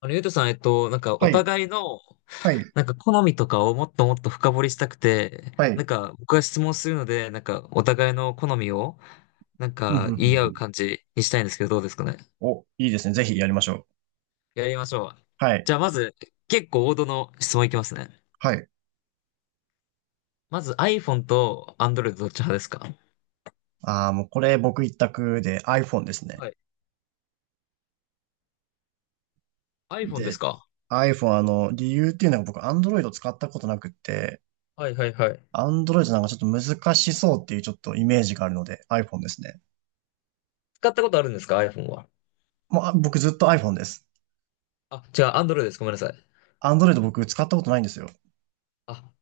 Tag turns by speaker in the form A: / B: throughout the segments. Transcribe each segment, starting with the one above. A: ゆうとさん、なんか、
B: は
A: お
B: い、
A: 互いの、
B: はい、
A: なんか、好みとかをもっともっと深掘りしたくて、
B: はい。
A: なんか、僕が質問するので、なんか、お互いの好みを、なん
B: うんうんう
A: か、
B: ん
A: 言い
B: う
A: 合う
B: ん。
A: 感じにしたいんですけど、どうですかね。
B: お、いいですね。ぜひやりましょう。
A: やりましょう。
B: は
A: じ
B: い、
A: ゃあ、まず、結構王道の質問いきますね。
B: はい。
A: まず、iPhone と Android どっち派ですか？
B: ああ、もうこれ僕一択で iPhone ですね。
A: はい。iPhone です
B: で、
A: か？
B: iPhone、理由っていうのが僕 Android を使ったことなくって、
A: はいはいはい。
B: Android なんかちょっと難しそうっていうちょっとイメージがあるので iPhone ですね。
A: 使ったことあるんですか？ iPhone は。
B: もう、あ、僕ずっと iPhone です。
A: あ、違う、Android です。ごめんなさい。
B: Android 僕使ったことないんですよ。
A: あ、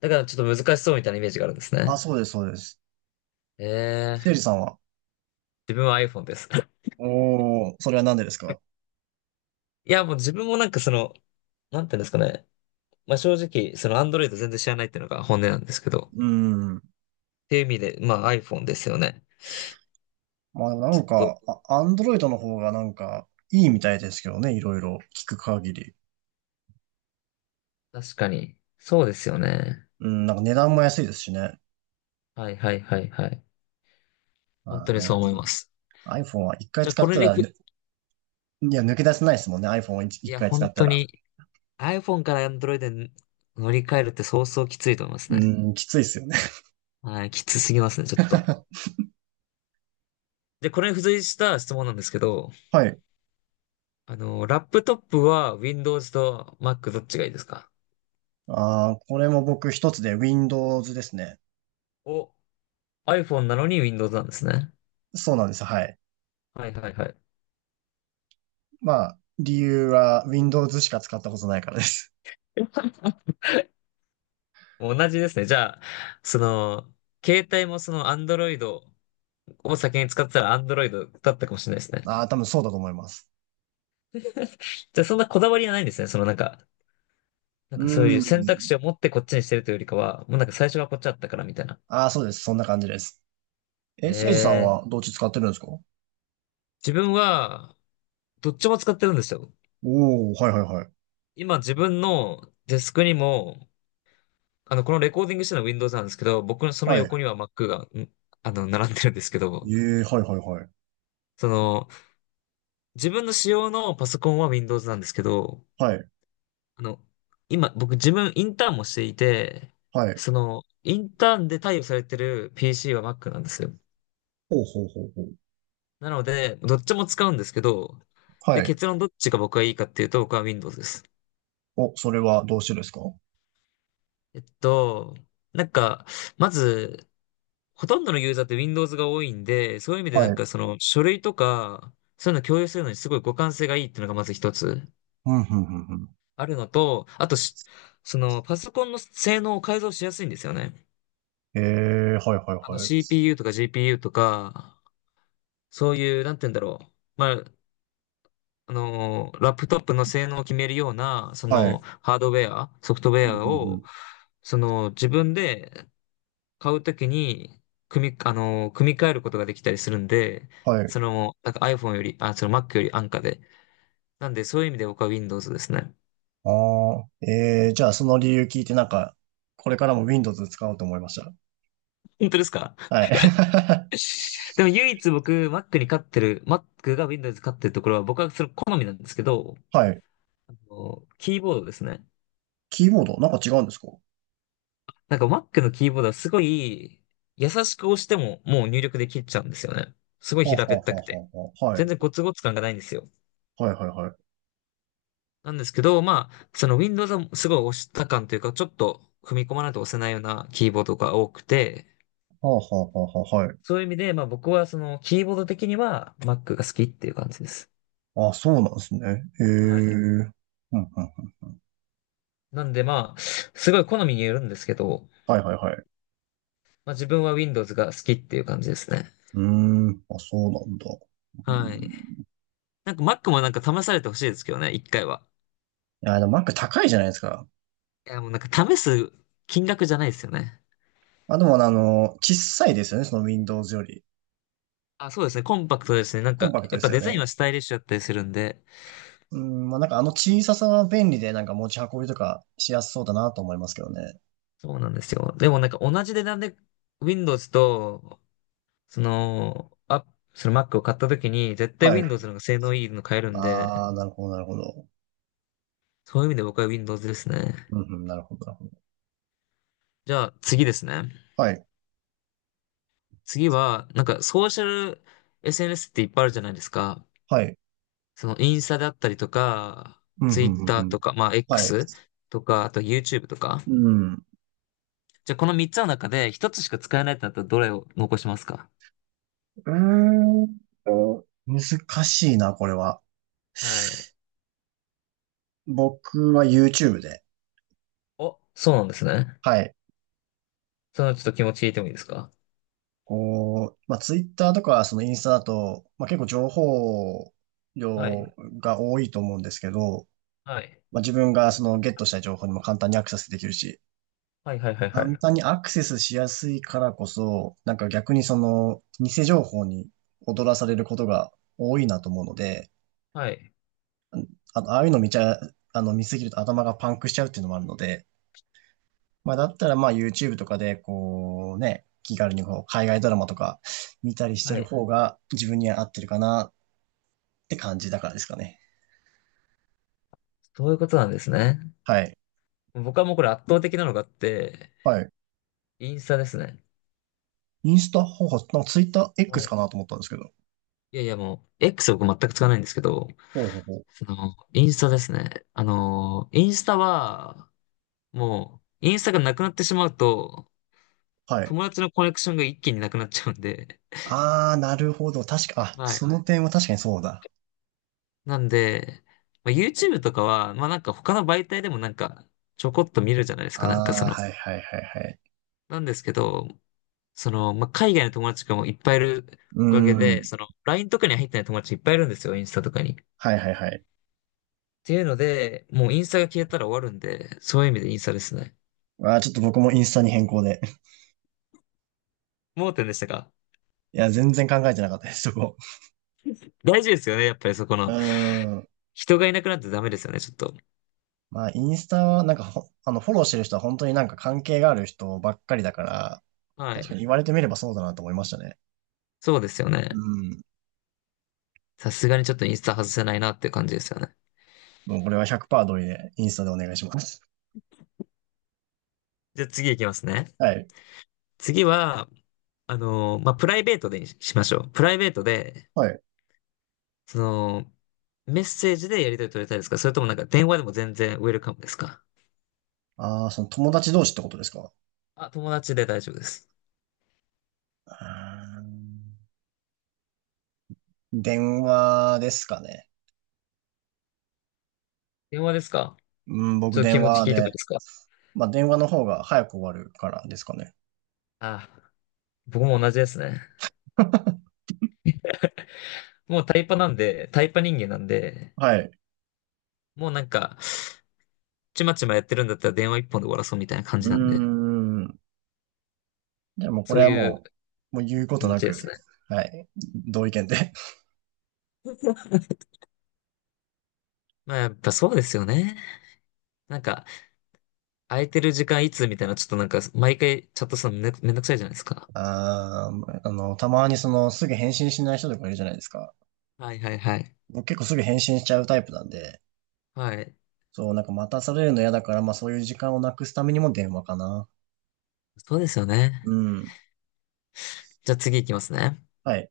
A: だからちょっと難しそうみたいなイメージがあるんです
B: あ、
A: ね。
B: そうです、そうです。
A: え
B: せい
A: ー、
B: じさんは？
A: 自分は iPhone です。
B: おー、それはなんでですか？
A: いや、もう自分もなんかその、なんていうんですかね。まあ正直、その Android 全然知らないっていうのが本音なんですけど。
B: うーん。
A: っていう意味で、まあ iPhone ですよね。
B: まあな
A: ず
B: ん
A: っと。
B: か、アンドロイドの方がなんかいいみたいですけどね、いろいろ聞く限り。
A: 確かに。そうですよね。
B: うん、なんか値段も安いですしね。
A: はいはいはいはい。本
B: まあ
A: 当にそ
B: ね、
A: う思います。
B: iPhone は一回
A: じゃあ
B: 使
A: こ
B: っ
A: れ
B: た
A: に
B: ら、
A: ふ、い
B: ね、いや、抜け出せないですもんね、iPhone を一一
A: や、
B: 回使
A: 本
B: った
A: 当
B: ら。
A: に iPhone から Android に乗り換えるってそうそうきついと思います
B: う
A: ね。
B: ん、きついですよね。
A: はい、きつすぎますね、ちょっと。で、これに付随した質問なんですけど、
B: はい。
A: ラップトップは Windows と Mac どっちがいいですか？
B: ああ、これも僕一つで Windows ですね。
A: お、iPhone なのに Windows なんですね。
B: そうなんです。はい。
A: はいはいはい。
B: まあ、理由は Windows しか使ったことないからです。
A: 同じですね。じゃあ、その、携帯もその Android を先に使ってたら Android だったかもしれないです ね。
B: ああ、多分そうだと思います。
A: じゃあそんなこだわりはないんですね。そのなんか、なん
B: う
A: かそういう
B: ん。
A: 選択肢を持ってこっちにしてるというよりかは、もうなんか最初はこっちだったからみたいな。
B: ああ、そうです。そんな感じです。
A: え
B: え、せいじさん
A: ー、
B: はどっち使ってるんですか？
A: 自分はどっちも使ってるんですよ。
B: おお、はいはいはい。
A: 今自分のデスクにも、このレコーディングしてるのは Windows なんですけど、僕のその
B: はい。
A: 横には Mac が、並んでるんですけ
B: え
A: ど、
B: え、はいはいはい。
A: その、自分の使用のパソコンは Windows なんですけど、
B: はい。
A: あの、今、僕自分インターンもしていて、
B: はい。
A: インターンで貸与されてる PC は Mac なんですよ。
B: ほうほうほうほう。
A: なので、どっちも使うんですけど、で、
B: はい。
A: 結論どっちが僕はいいかっていうと、僕は Windows です。
B: お、それはどうしてですか？は
A: えっと、なんか、まず、ほとんどのユーザーって Windows が多いんで、そういう意味でなんかそ
B: い。
A: の書類とか、そういうの共有するのにすごい互換性がいいっていうのがまず一つ
B: うん、うん、うん、
A: あるのと、あとし、そのパソコンの性能を改造しやすいんですよね。
B: うん。ええ、はいはいはい。
A: CPU とか GPU とか、そういう、なんて言うんだろう。まあ、ラップトップの性能を決めるような、
B: はい。
A: ハードウェア、ソフトウ
B: う
A: ェ
B: ん、う
A: ア
B: ん、う
A: を、
B: ん。
A: 自分で買うときに、組み、あのー組み替えることができたりするんで、
B: はい。
A: なんか iPhone より、あ、その Mac より安価で。なんで、そういう意味で僕は Windows ですね。
B: ああ、ええ、じゃあその理由聞いてなんか、これからも Windows 使おうと思いました。
A: 本当ですか？
B: はい。
A: でも唯一僕、Mac が Windows に勝ってるところは、僕はそれ好みなんですけど、
B: はい。
A: キーボードですね。
B: キーボード、なんか違うんですか？は
A: なんか Mac のキーボードはすごい優しく押してももう入力できちゃうんですよね。すごい
B: あ、は
A: 平
B: あ
A: べっ
B: は
A: たく
B: あ
A: て。
B: はあはあ、は
A: 全
B: い。
A: 然ゴツゴツ感がないんですよ。
B: はいはいはい。は
A: なんですけど、まあ、その Windows はすごい押した感というか、ちょっと踏み込まないと押せないようなキーボードが多くて、
B: あ、はあはあはあ、はい。
A: そういう意味で、まあ僕はそのキーボード的には Mac が好きっていう感じです。
B: あ、そうなんですね。へえ。
A: はい。
B: うんうん。
A: なんでまあ、すごい好みによるんですけど、
B: はいはいはい。
A: まあ自分は Windows が好きっていう感じですね。
B: うーん、あ、そうなんだ。う
A: はい。
B: んい
A: なんか Mac もなんか試されてほしいですけどね、一回は。
B: や、でも Mac 高いじゃないですか。
A: いや、もうなんか試す金額じゃないですよね。
B: あ、でも小さいですよね、その Windows より。
A: あ、そうですね。コンパクトですね。なん
B: コン
A: か、
B: パクト
A: や
B: で
A: っぱ
B: すよ
A: デザイン
B: ね。
A: はスタイリッシュだったりするんで。
B: うん、まあ、なんかあの小ささは便利で、なんか持ち運びとかしやすそうだなと思いますけどね。
A: そうなんですよ。でもなんか同じ値段で Windows と、その、あ、その Mac を買った時に、絶対
B: はい。
A: Windows の方が性能いいの買えるんで、
B: ああ、なるほど、なるほど。
A: そういう意味で僕は Windows ですね。
B: うん、うん、なるほど、なるほど。
A: じゃあ次ですね。
B: はい、
A: 次は、なんかソーシャル SNS っていっぱいあるじゃないですか。
B: はい。
A: そのインスタだったりとか、
B: うん、うん、うん、う
A: Twitter
B: ん。
A: とか、まあ
B: はい。
A: X とか、あと YouTube とか。
B: うん。
A: じゃあこの3つの中で1つしか使えないってなったらどれを残しますか？
B: ーん難しいな、これは。
A: はい。
B: 僕は YouTube で。
A: お、そうなんですね。
B: はい。
A: ちょっと気持ちいいてもいいですか？
B: こう、まあ、ツイッターとか、そのインスタだと、まあ、結構情報
A: は
B: 量
A: い。
B: が多いと思うんですけど、
A: はい。
B: まあ、自分がそのゲットした情報にも簡単にアクセスできるし、
A: はいはいはいは
B: 簡
A: い。
B: 単にアクセスしやすいからこそ、なんか逆にその偽情報に踊らされることが多いなと思うので、
A: はい。
B: あの、ああいうの見ちゃ、あの、見すぎると頭がパンクしちゃうっていうのもあるので、まあ、だったらまあ YouTube とかでこうね、気軽にこう海外ドラマとか見たりして
A: は
B: る
A: い。
B: 方が自分には合ってるかなって感じだからですかね。
A: そういうことなんですね。
B: はい。
A: 僕はもうこれ圧倒的なのがあって、
B: はい。
A: インスタですね。
B: インスタ、ほうほう、なんかツイッター
A: は
B: X
A: い。
B: かなと思ったんですけど。
A: いやいやもう、X は僕全く使わないんですけど、
B: ほうほうほう。
A: インスタですね。あのー、インスタは、もう、インスタがなくなってしまうと、
B: はい。
A: 友達のコネクションが一気になくなっちゃうんで、
B: あー、なるほど。確か、あ、
A: はい。
B: その点は確かにそうだ。
A: なんで、まあ、YouTube とかは、まあなんか他の媒体でもなんかちょこっと見るじゃないですか、なんかそ
B: あー、
A: の。
B: はいはいはいはい。
A: なんですけど、まあ海外の友達とかもいっぱいいる
B: う
A: おかげ
B: ー
A: で、
B: ん。
A: その LINE とかに入ってない友達いっぱいいるんですよ、インスタとかに。っ
B: はいはいはい。
A: ていうので、もうインスタが消えたら終わるんで、そういう意味でインスタですね。
B: あー、ちょっと僕もインスタに変更で。
A: 盲点でしたか？
B: いや、全然考えてなかったです、そこ。
A: 大事ですよね、やっぱりそこ
B: う
A: の。
B: ーん。
A: 人がいなくなってダメですよね、ちょっと。
B: まあ、インスタは、なんかほ、あの、フォローしてる人は本当になんか関係がある人ばっかりだから、
A: は
B: 確かに
A: い。
B: 言われてみればそうだなと思いましたね。
A: そうですよね。
B: うん。
A: さすがにちょっとインスタ外せないなっていう感じですよね。
B: もうこれは100%同意で、インスタでお願いします。
A: じゃあ次行きますね。
B: はい。
A: 次は、まあ、プライベートでにししましょう。プライベートで、
B: はい。
A: その、メッセージでやり取り取りたいですか？それともなんか電話でも全然ウェルカムですか？
B: ああ、その友達同士ってことですか？
A: あ、友達で大丈夫です。
B: うーん電話ですかね。
A: 電話ですか？
B: うん、
A: ち
B: 僕
A: ょっと気
B: 電
A: 持
B: 話
A: ち聞いてもいい
B: で。
A: ですか？
B: まあ、電話の方が早く終わるからですかね。
A: あ、僕も同じですね。もうタイパなんで、タイパ人間なんで、
B: はい。
A: もうなんか、ちまちまやってるんだったら電話一本で終わらそうみたいな感
B: う
A: じ
B: ー
A: なんで、
B: ん。じゃあもうこ
A: そ
B: れ
A: う
B: は
A: いう
B: もう、もう言うこ
A: 気
B: と
A: 持
B: な
A: ちで
B: く、
A: すね。
B: はい。同意見で。
A: まあやっぱそうですよね。なんか、空いてる時間いつみたいな、ちょっとなんか、毎回チャットするのめんめんどくさいじゃないですか。
B: ああ、たまにすぐ返信しない人とかいるじゃないですか。
A: はいはいはい。
B: 僕結構すぐ返信しちゃうタイプなんで、
A: はい。
B: そう、なんか待たされるの嫌だから、まあそういう時間をなくすためにも電話かな。
A: そうですよ
B: う
A: ね。
B: ん。
A: じゃあ次いきますね。
B: はい。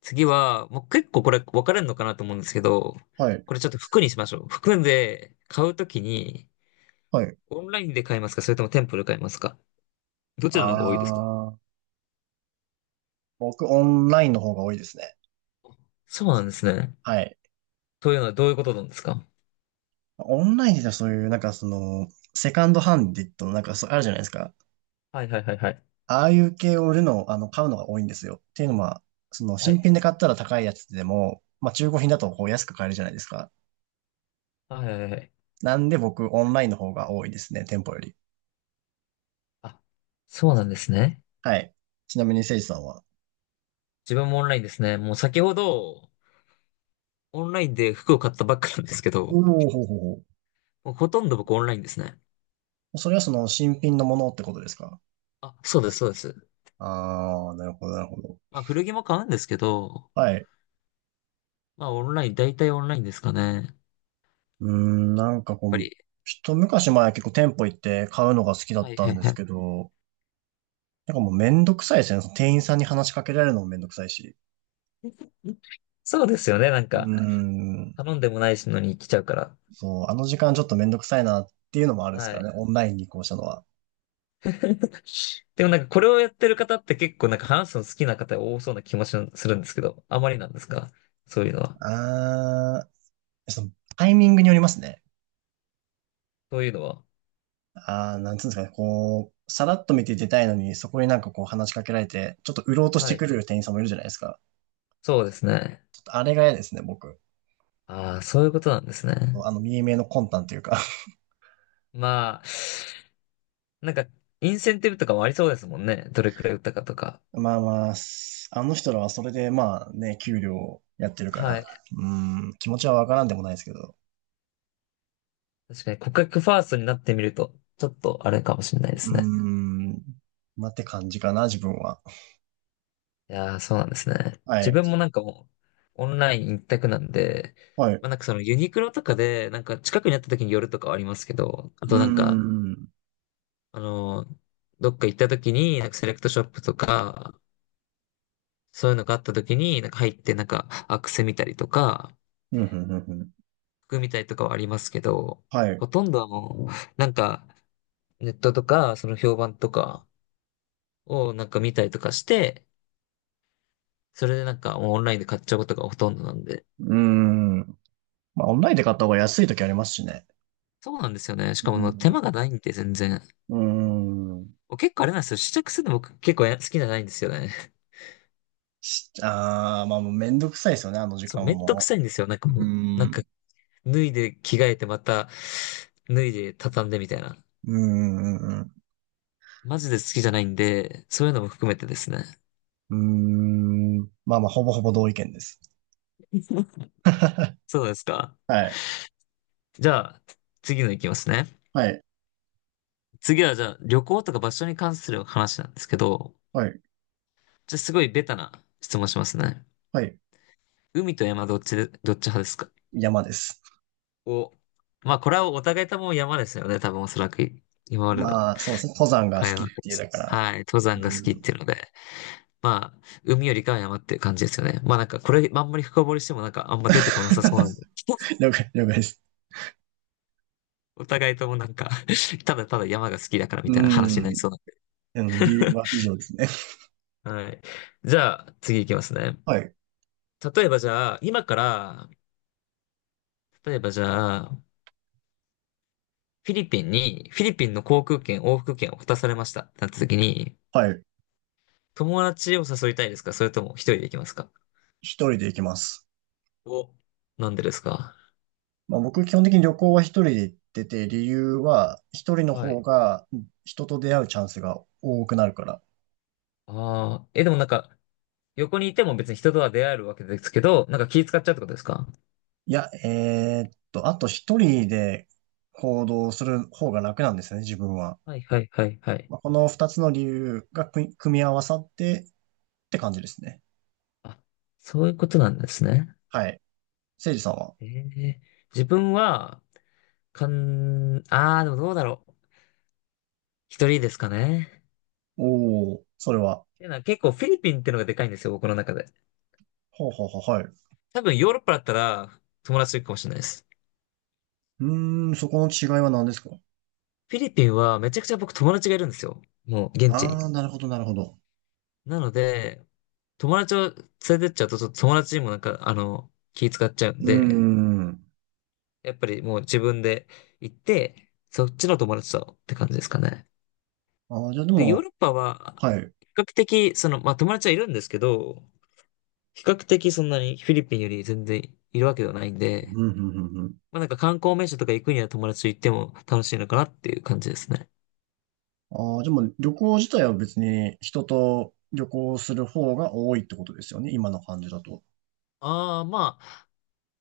A: 次は、もう結構これ分かれるのかなと思うんですけど、
B: はい。
A: これちょっと服にしましょう。服で買うときに、
B: はい。
A: オンラインで買いますか？それとも店舗で買いますか？どちらの方が多いですか？
B: ああ、僕オンラインの方が多いですね。
A: そうなんですね。
B: はい。
A: というのはどういうことなんですか？
B: オンラインでそういう、セカンドハンディットのあるじゃないですか。
A: はいはいはいはい。
B: ああいう系を売るの、あの、買うのが多いんですよ。っていうのは、
A: は
B: 新品
A: い。
B: で買ったら高いやつでも、まあ、中古品だとこう安く買えるじゃないですか。
A: はいはいはい。
B: なんで僕、オンラインの方が多いですね、店舗より。
A: あ、そうなんですね。
B: はい。ちなみに、せいじさんは。
A: 自分もオンラインですね。もう先ほど、オンラインで服を買ったばっかなんですけ
B: おお、
A: ど、
B: ほうほうほ
A: もうほとんど僕オンラインですね。
B: う。それは新品のものってことですか？
A: あ、そうですそうです。
B: ああー、なるほど、なるほど。
A: まあ古着も買うんですけど、
B: はい。
A: まあ、オンライン、大体オンラインですかね。やっ
B: うーん、なんかこ
A: ぱ
B: う、
A: り。
B: 一昔前は結構店舗行って買うのが好きだっ
A: はい
B: た
A: は
B: ん
A: い
B: です
A: は
B: けど、なんかもうめんどくさいですね。その店員さんに話しかけられるのもめんどくさいし。
A: い。そうですよね。なん
B: うー
A: か、
B: ん、
A: 頼んでもないのに来ちゃうから。
B: そう、あの時間ちょっとめんどくさいなっていうのもあるんです
A: は
B: から
A: い。
B: ね。オンラインに移行したのは。
A: でもなんか、これをやってる方って結構なんか話すの好きな方が多そうな気もしするんですけど、あまりなんですか？そういうのは。
B: あー、そのタイミングによりますね。
A: そういうのは。
B: あー、なんつうんですかね。こう、さらっと見て出たいのに、そこになんかこう話しかけられて、ちょっと売ろうとし
A: は
B: て
A: い。
B: くる店員さんもいるじゃないですか。
A: そうですね。
B: ちょっとあれが嫌ですね、僕。
A: ああ、そういうことなんですね。
B: 見え見えの魂胆というか
A: まあ、なんか、インセンティブとかもありそうですもんね。どれくらい打ったかとか。
B: まあまあ、あの人らはそれでまあね、給料やってるか
A: は
B: ら、
A: い。
B: うーん、気持ちはわからんでもないですけど、
A: 確かに、顧客ファーストになってみると、ちょっとあれかもしれないで
B: うー
A: すね。
B: ん、まあって感じかな、自分は。
A: いやー、そうなんですね。
B: は
A: 自
B: い。
A: 分もなんかもう、オンライン一択なんで、
B: はい。う
A: まあなんかそのユニクロとかで、なんか近くにあった時に寄るとかはありますけど、あ
B: ー
A: となんか、
B: ん。
A: あのーどっか行った時に、なんかセレクトショップとか、そういうのがあった時に、なんか入ってなんかアクセ見たりとか、
B: うん、うん、うん、うん。
A: 服見たりとかはありますけど、
B: はい。う
A: ほとんどはもう、なんかネットとか、その評判とかをなんか見たりとかして、それでなんかもうオンラインで買っちゃうことがほとんどなんで、
B: ーん。まあ、オンラインで買った方が安い時ありますしね。
A: そうなんですよね。し
B: う
A: かも、まあ、手間
B: ん。
A: がないんで、全然。
B: うーん。
A: 僕結構あれなんですよ。試着するの僕結構好きじゃないんですよね。
B: ああ、まあもうめんどくさいですよね、あの 時
A: そう、
B: 間
A: めんどく
B: も。
A: さいんですよ。なんか
B: う
A: もう、な
B: ー
A: んか、
B: ん。
A: 脱いで着替えてまた、脱いで畳んでみたいな。
B: うーん、うん、
A: マジで好きじゃないんで、そういうのも含めてですね。
B: うん。うーん。まあまあ、ほぼほぼ同意見です。
A: そうですか。
B: はい。
A: じゃあ、次のいきますね。
B: はい。
A: 次はじゃあ、旅行とか場所に関する話なんですけど、
B: はい。
A: じゃあすごいベタな質問しますね。
B: はい。
A: 海と山どっち派ですか？
B: 山です。
A: お、まあ、これはお互いとも山ですよね。多分おそらく今までの
B: まあ、そうですね。登山が好
A: 会
B: きっ
A: 話で
B: ていう、
A: す。
B: だから、
A: はい。登山が
B: う
A: 好きっ
B: ん。
A: ていうので。まあ、海よりかは山っていう感じですよね。まあなんかこれ、あんまり深掘りしてもなんかあんま出てこなさそうなんで。
B: 了解、了解です。
A: お互いともなんか ただただ山が好きだからみ
B: う
A: たいな話になり
B: ん。
A: そうなんで。
B: うん、理由は以上ですね。
A: はい。じゃあ、次行きますね。
B: はい。
A: 例えばじゃあ、今から、例えばじゃあ、フィリピンに、フィリピンの航空券、往復券を渡されました。なった時に、
B: はい。
A: 友達を誘いたいですかそれとも一人で行きますか？
B: 一人で行きます。
A: お、なんでですか？
B: まあ、僕、基本的に旅行は一人で行ってて、理由は、一人の
A: は
B: 方
A: い。
B: が人と出会うチャンスが多くなるから。
A: ああ、え、でもなんか、横にいても別に人とは出会えるわけですけど、なんか気使っちゃうってことですか？
B: いや、あと一人で行動する方が楽なんですね、自分は。
A: はいはいはいはい。
B: まあ、この二つの理由が組み合わさってって感じですね。
A: あ、そういうことなんですね。
B: はい。せいじさんは？
A: ええ、自分は、ああ、でもどうだろう。一人ですかね。
B: おお、それは。
A: で、なんか結構フィリピンってのがでかいんですよ、僕の中で。
B: はあ、はあはあ、はい。う
A: 多分ヨーロッパだったら友達いるかもしれないです。
B: ーん、そこの違いは何ですか？
A: フィリピンはめちゃくちゃ僕友達がいるんですよ。もう現地
B: あ
A: に。
B: あー、なるほど、なるほど。
A: なので、友達を連れてっちゃうと、ちょっと友達にもなんか、あの、気使っちゃうん
B: うー
A: で、
B: ん。
A: やっぱりもう自分で行って、そっちの友達とって感じですかね。
B: ああ、じゃあで
A: で、ヨー
B: も、
A: ロッパは、
B: はい。う
A: 比較的、その、まあ友達はいるんですけど、比較的そんなにフィリピンより全然いるわけではないん
B: ん、う
A: で、
B: ん、うん、うん。
A: まあなんか観光名所とか行くには友達と行っても楽しいのかなっていう感じですね。
B: ああ、でも旅行自体は別に人と旅行する方が多いってことですよね、今の感じだと。
A: ああ、まあ、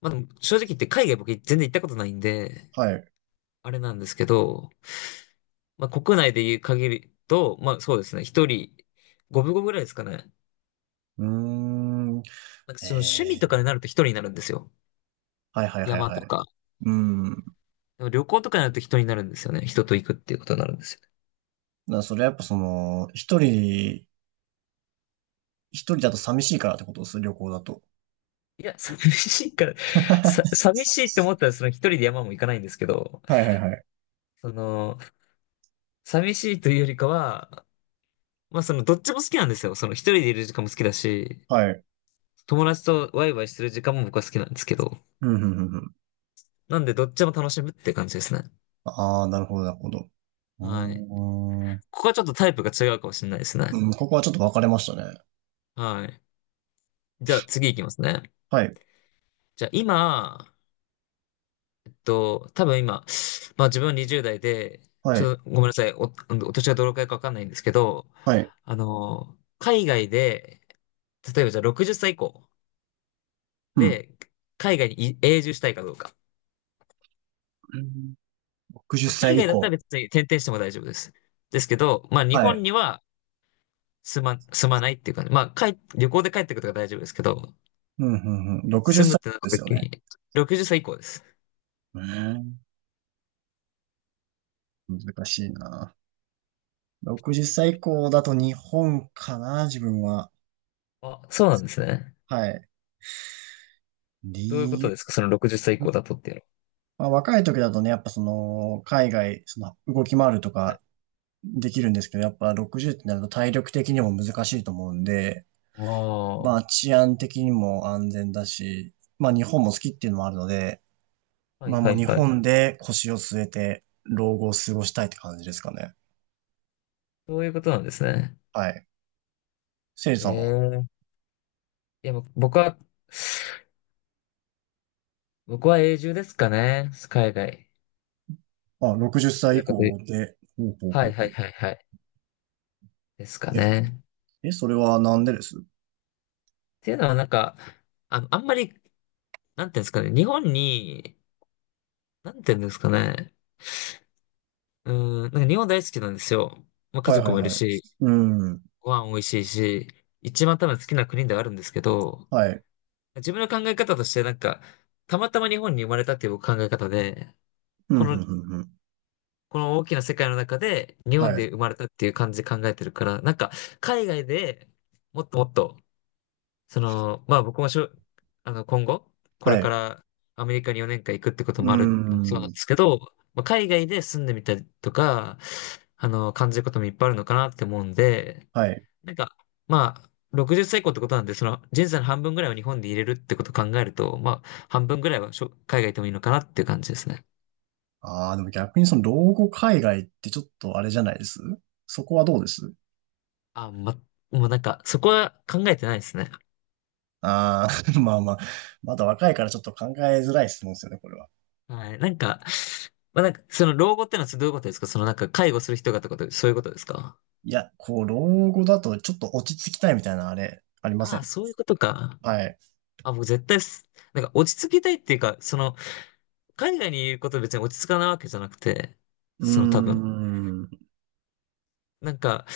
A: まあでも正直言って海外僕全然行ったことないんで、
B: はい。
A: あれなんですけど、まあ、国内で言う限りと、まあそうですね、一人、五分五分ぐらいですかね。
B: うーん。
A: なんか
B: え
A: その趣味とか
B: え。
A: になると一人になるんですよ。
B: はいはいはい
A: 山
B: は
A: と
B: い。
A: か。
B: うん。だか
A: でも旅行とかになると人になるんですよね。人と行くっていうことになるんですよね。
B: らそれはやっぱその、一人だと寂しいからってことです、旅行だと。
A: いや、寂しいから、
B: は
A: 寂しいって思ったらその一人で山も行かないんですけど、
B: いはいはい。
A: その、寂しいというよりかは、まあそのどっちも好きなんですよ。その一人でいる時間も好きだし、
B: はい。
A: 友達とワイワイする時間も僕は好きなんですけど、
B: うん、うん、うんうん。
A: なんでどっちも楽しむって感じですね。
B: ああ、なるほど、なるほど。うー
A: はい。
B: ん、う
A: ここはちょっとタイプが違うかもしれないですね。
B: ん、ここはちょっと分かれましたね。
A: はい。じゃあ次行きますね。
B: はい、
A: じゃあ今、多分今、まあ自分20代で、
B: は
A: ち
B: い、
A: ょっとごめんなさい、お年がどのくらいかわかんないんですけど、
B: はい。
A: あの、海外で、例えばじゃあ60歳以降
B: うん。
A: で、海外に永住したいかどうか。
B: うん。60
A: まあ、海
B: 歳以
A: 外だったら
B: 降。
A: 別に転々しても大丈夫です。ですけど、まあ日
B: は
A: 本
B: い。
A: には住まないっていうか、まあ旅行で帰ってくるとか大丈夫ですけど、
B: うん、うん、うん。60
A: 住むっ
B: 歳
A: てなった
B: ですよ
A: 時
B: ね。
A: に、60歳以降です。
B: うん、難しいな。60歳以降だと日本かな、自分は。
A: あ、そうなんですね。
B: はい。
A: どういうこ
B: 理
A: と
B: 由。
A: ですかその60歳以降だとっていうの
B: まあ、若い時だとね、やっぱその、海外、その、動き回ると
A: は。はい。
B: かできるんですけど、やっぱ60ってなると体力的にも難しいと思うんで、
A: あ
B: まあ治安的にも安全だし、まあ日本も好きっていうのもあるので、
A: あ、はい
B: まあ
A: は
B: もう
A: い
B: 日
A: はい。
B: 本で腰を据えて老後を過ごしたいって感じですかね。
A: そういうことなんですね。
B: はい。せいじ
A: え
B: さんは、
A: え。いや、もう僕は、僕は永住ですかね。海外。
B: あ、60
A: どち
B: 歳以
A: らかという
B: 降で、ほうほう
A: は
B: ほ
A: い
B: う
A: は
B: ほう。
A: いはいはい。ですか
B: え、
A: ね。
B: それはなんでです？
A: っていうのはなんか、あ、あんまり、なんていうんですかね。日本に、なんていうんですかね。うーん、なんか日本大好きなんですよ。まあ、家
B: はいは
A: 族
B: い
A: もいる
B: はい。
A: し、
B: うん。
A: ご飯美味しいし、一番多分好きな国ではあるんですけど、
B: はい。
A: 自分の考え方として、なんか、たまたま日本に生まれたっていう考え方で、
B: うん、
A: こ
B: うん、う
A: の、
B: ん、うん。
A: この大きな世界の中で、日
B: は
A: 本
B: い。
A: で生まれたっていう感じで考えてるから、なんか、海外でもっともっと、その、まあ僕もしょ、あの、今後、これ
B: は
A: か
B: い。
A: らアメリカに4年間行くってこと
B: う
A: もあるのもそうなんで
B: ん。
A: すけど、まあ、海外で住んでみたりとか、あの、感じることもいっぱいあるのかなって思うんで、
B: はい。
A: なんか、まあ、60歳以降ってことなんで、その人生の半分ぐらいを日本で入れるってことを考えると、まあ、半分ぐらいは海外行ってもいいのかなっていう感じですね。
B: ああ、でも逆にその老後海外ってちょっとあれじゃないです？そこはどうです？
A: あ、ま、もうなんか、そこは考えてないですね。
B: ああ、まあまあ、まだ若いからちょっと考えづらい質問ですよね、これは。
A: はい。なんか、まあ、なんか、その老後ってのはどういうことですかそのなんか、介護する人がってこと、そういうことですか？
B: いや、こう、老後だとちょっと落ち着きたいみたいなあれ、ありませ
A: ああ、
B: ん？
A: そういうことか。
B: はい。
A: あ、もう絶対す、なんか落ち着きたいっていうか、その、海外にいることで別に落ち着かないわけじゃなくて、
B: うー
A: その多分、
B: ん。
A: なんか、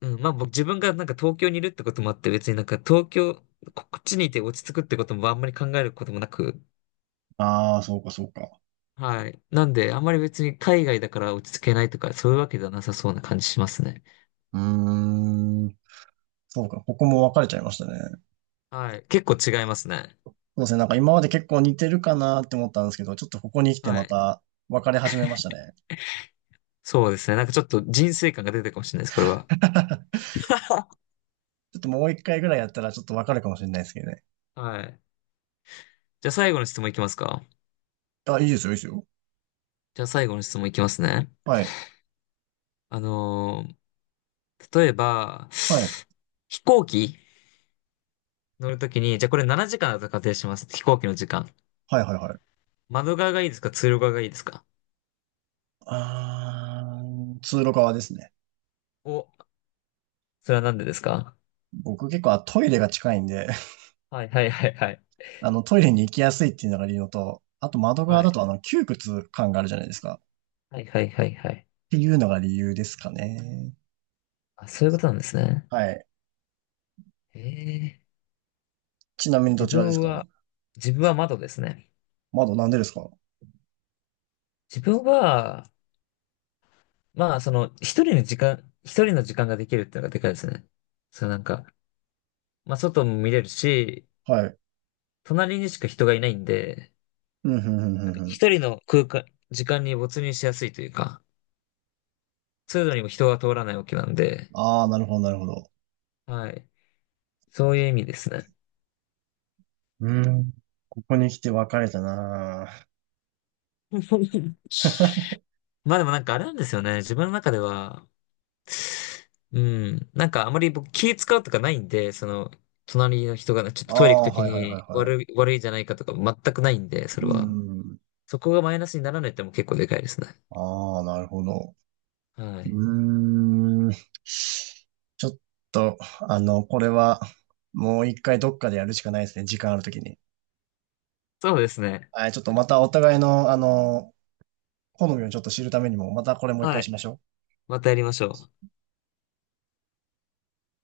A: うん、まあ僕自分がなんか東京にいるってこともあって別になんか東京、ここっちにいて落ち着くってこともあんまり考えることもなく、
B: ああ、そうか、そうか。
A: はい。なんであんまり別に海外だから落ち着けないとかそういうわけではなさそうな感じしますね。
B: うーん。そうか、ここも分かれちゃいましたね。
A: はい。結構違いますね。
B: そうですね、なんか今まで結構似てるかなって思ったんですけど、ちょっとここに来て
A: は
B: ま
A: い。
B: た分かれ始めましたね。
A: そうですね。なんかちょっと人生観が出てるかもしれないです、これは。
B: ちょっともう一回ぐらいやったらちょっと分かるかもしれないですけどね。
A: はい。じゃあ最後の質問いきますか？
B: あ、いいですよ、いいですよ。
A: じゃあ最後の質問いきますね。
B: はい。
A: あのー例えば、
B: はい。
A: 飛行機乗るときに、じゃあこれ7時間だと仮定します。飛行機の時間。
B: はい、はい、はい。
A: 窓側がいいですか通路側がいいですか？
B: あー、通路側ですね。
A: お、それはなんでですか？
B: 僕結構トイレが近いんで、
A: はいはいはいはい。
B: あのトイレに行きやすいっていうのが理由のと、あと窓側
A: は
B: だ
A: い。
B: とあの窮屈感があるじゃないですか。
A: はいはいはいはい。
B: っていうのが理由ですかね。
A: あ、そういうことなんですね。
B: はい。
A: へえ。
B: ちなみにど
A: 自
B: ちらです
A: 分
B: か？
A: は、自分は窓ですね。
B: 窓なんでですか？
A: 自分は、まあその、一人の時間ができるっていうのがでかいですね。そうなんか、まあ外も見れるし、
B: はい。
A: 隣にしか人がいないんで、
B: うん、ふんふんふ
A: な
B: ん
A: んか
B: ふん。
A: 一人の空間、時間に没入しやすいというか、通路にも人が通らないわけなんで、
B: ああ、なるほど、なるほど。
A: はい。そういう意味ですね。
B: うん。ここに来て別れたなあ。
A: まあでもなんかあれなんですよね。自分の中では、うん、なんかあまり僕気使うとかないんで、その、隣の人がねちょっ
B: あ
A: とトイレ行くと
B: あ、
A: き
B: はいはいは
A: に
B: いはい。
A: 悪いんじゃないかとか全くないんで、そ
B: う
A: れは。
B: ん。
A: そこがマイナスにならないってのも結構でかいですね。
B: ああ、なるほど。
A: はい。
B: うーん。ちょっと、あの、これは、もう一回どっかでやるしかないですね。時間あるときに。
A: そうですね。
B: はい、ちょっとまたお互いの、あの、好みをちょっと知るためにも、またこれもう一
A: は
B: 回し
A: い。
B: ましょう。
A: またやりましょう。